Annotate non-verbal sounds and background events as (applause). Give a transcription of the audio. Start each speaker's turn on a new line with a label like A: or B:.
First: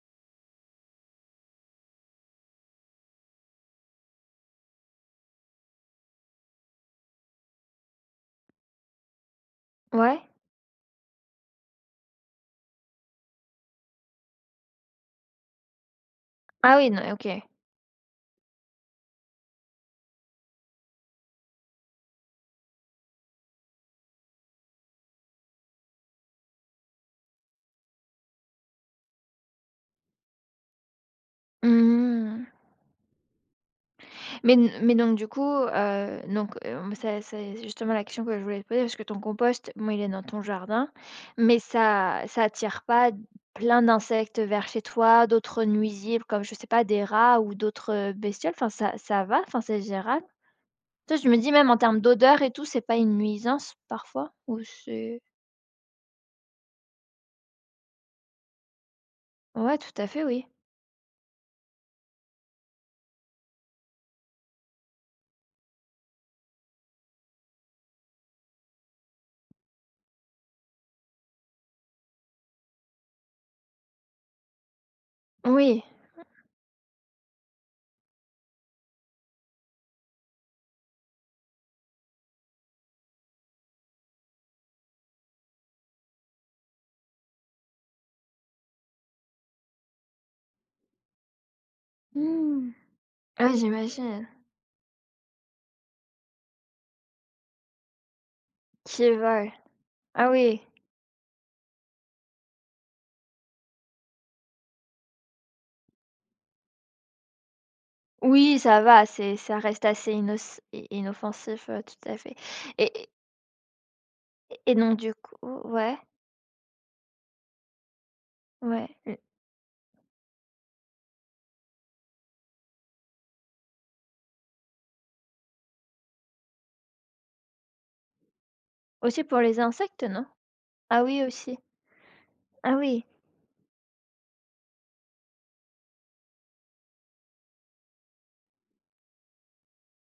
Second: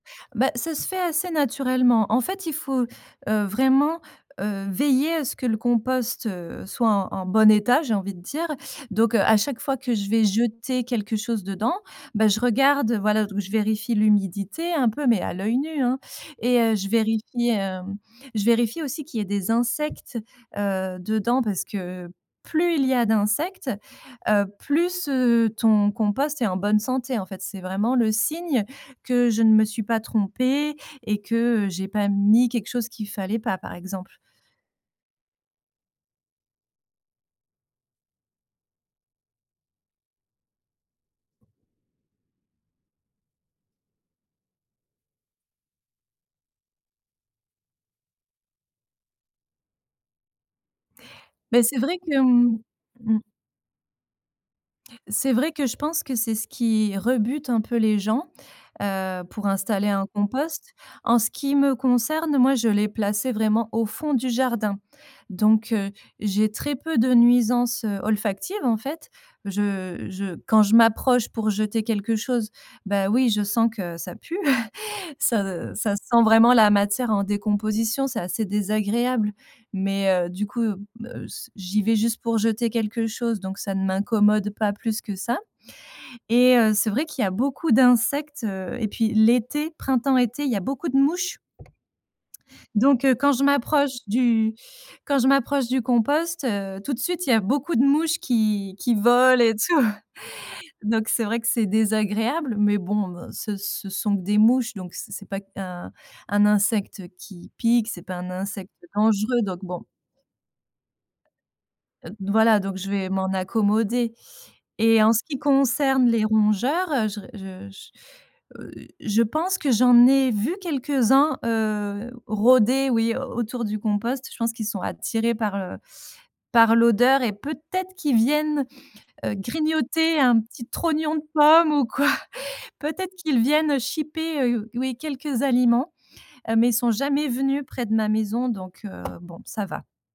A: Bah, ça se fait assez naturellement. En fait, il faut, heu, vraiment, heu, veiller à ce que le compost, heu, soit en en bon état, j'ai envie de dire. Donc heu, à chaque fois que je
B: Ouais.
A: vais jeter quelque chose dedans, bah, je regarde, heu, voilà, ou je vérifie l'humidité, hein, un peu, mais à l'œil nu, hein. Et heu,
B: Ah oui,
A: je
B: n ouais, OK.
A: vérifie, hem, je vérifie aussi qu'il y ait des insectes, heu, dedans parce que plus il y a d'insectes, heu, plus, heu, ton compost est en bonne santé, en fait. C'est vraiment le signe que je ne me suis pas trompée et que, heu, j'ai pas mis
B: Mmh.
A: quelque chose qu'il fallait pas, par exemple.
B: Mais n mais donc du coup, heu, donc hem, c'est c'est justement la question que je voulais te poser, parce que ton compost mais, il est dans ton jardin, mais ça ça attire pas plein d'insectes, heu, vers chez toi, d'autres, heu, nuisibles comme je sais pas, des rats ou d'autres, heu, bestioles, enfin ça ça va, enfin c'est gérable? Tu vois, je me dis
A: Ben
B: même en
A: c'est vrai
B: termes
A: que,
B: d'odeurs et
A: hem,
B: tout, c'est pas une
A: mmh
B: nuisance parfois ou c'est
A: c'est vrai que je pense que c'est ce qui rebute un peu les gens, heu, pour
B: Ouais,
A: installer
B: tout
A: un
B: à fait oui.
A: compost. En ce qui me concerne, moi je l'ai placé vraiment au fond du jardin. Donc heu, j'ai très peu de nuisances, heu, olfactives en fait. Je je quand je m'approche pour jeter quelque chose, ben oui, je sens que ça pue. (chuckles) Ça
B: Oui.
A: ça sent vraiment la matière en décomposition, c'est assez désagréable. Mais, heu, du coup, heu, s j'y vais juste pour jeter quelque chose, donc ça ne m'incommode pas plus que ça et heu, c'est vrai qu'il y a beaucoup d'insectes, heu et puis l'été, printemps-été, il y a beaucoup de mouches
B: Mmh!
A: donc heu quand je
B: Ah,
A: m'approche
B: j'imagine.
A: du quand je m'approche du compost, heu, tout de suite, il y a beaucoup de mouches qui qui
B: Qui
A: volent
B: volent!
A: et tout.
B: Ah oui!
A: Donc c'est vrai que c'est désagréable, mais bon ce ce sont que des mouches donc c'est c'est pas un un insecte, heu, qui pique, c'est pas un
B: Oui
A: insecte
B: ça va, c'est
A: dangereux
B: ça
A: donc
B: reste
A: bon.
B: assez innoc i inoffensif. Ouais, tout
A: Heu,
B: à fait.
A: voilà donc je
B: Et
A: vais m'en accommoder
B: et et donc
A: et en
B: du
A: ce
B: coup
A: qui
B: ouais?
A: concerne les rongeurs, heu, je re je je, heu,
B: Ouais
A: je
B: et
A: pense que j'en ai vu quelques-uns, heu, rôder, oui, au autour du compost. Je pense qu'ils sont attirés par, heu, par l'odeur et peut-être qu'ils viennent,
B: Aussi
A: heu,
B: pour les insectes, heu,
A: grignoter
B: non?
A: un petit
B: Ah
A: trognon
B: oui,
A: de
B: aussi.
A: pomme ou quoi.
B: Ah oui.
A: Peut-être qu'ils viennent, heu, chipper, heu, oui, quelques aliments, heu, mais ils sont jamais venus près de ma maison. Donc heu, bon, ça va.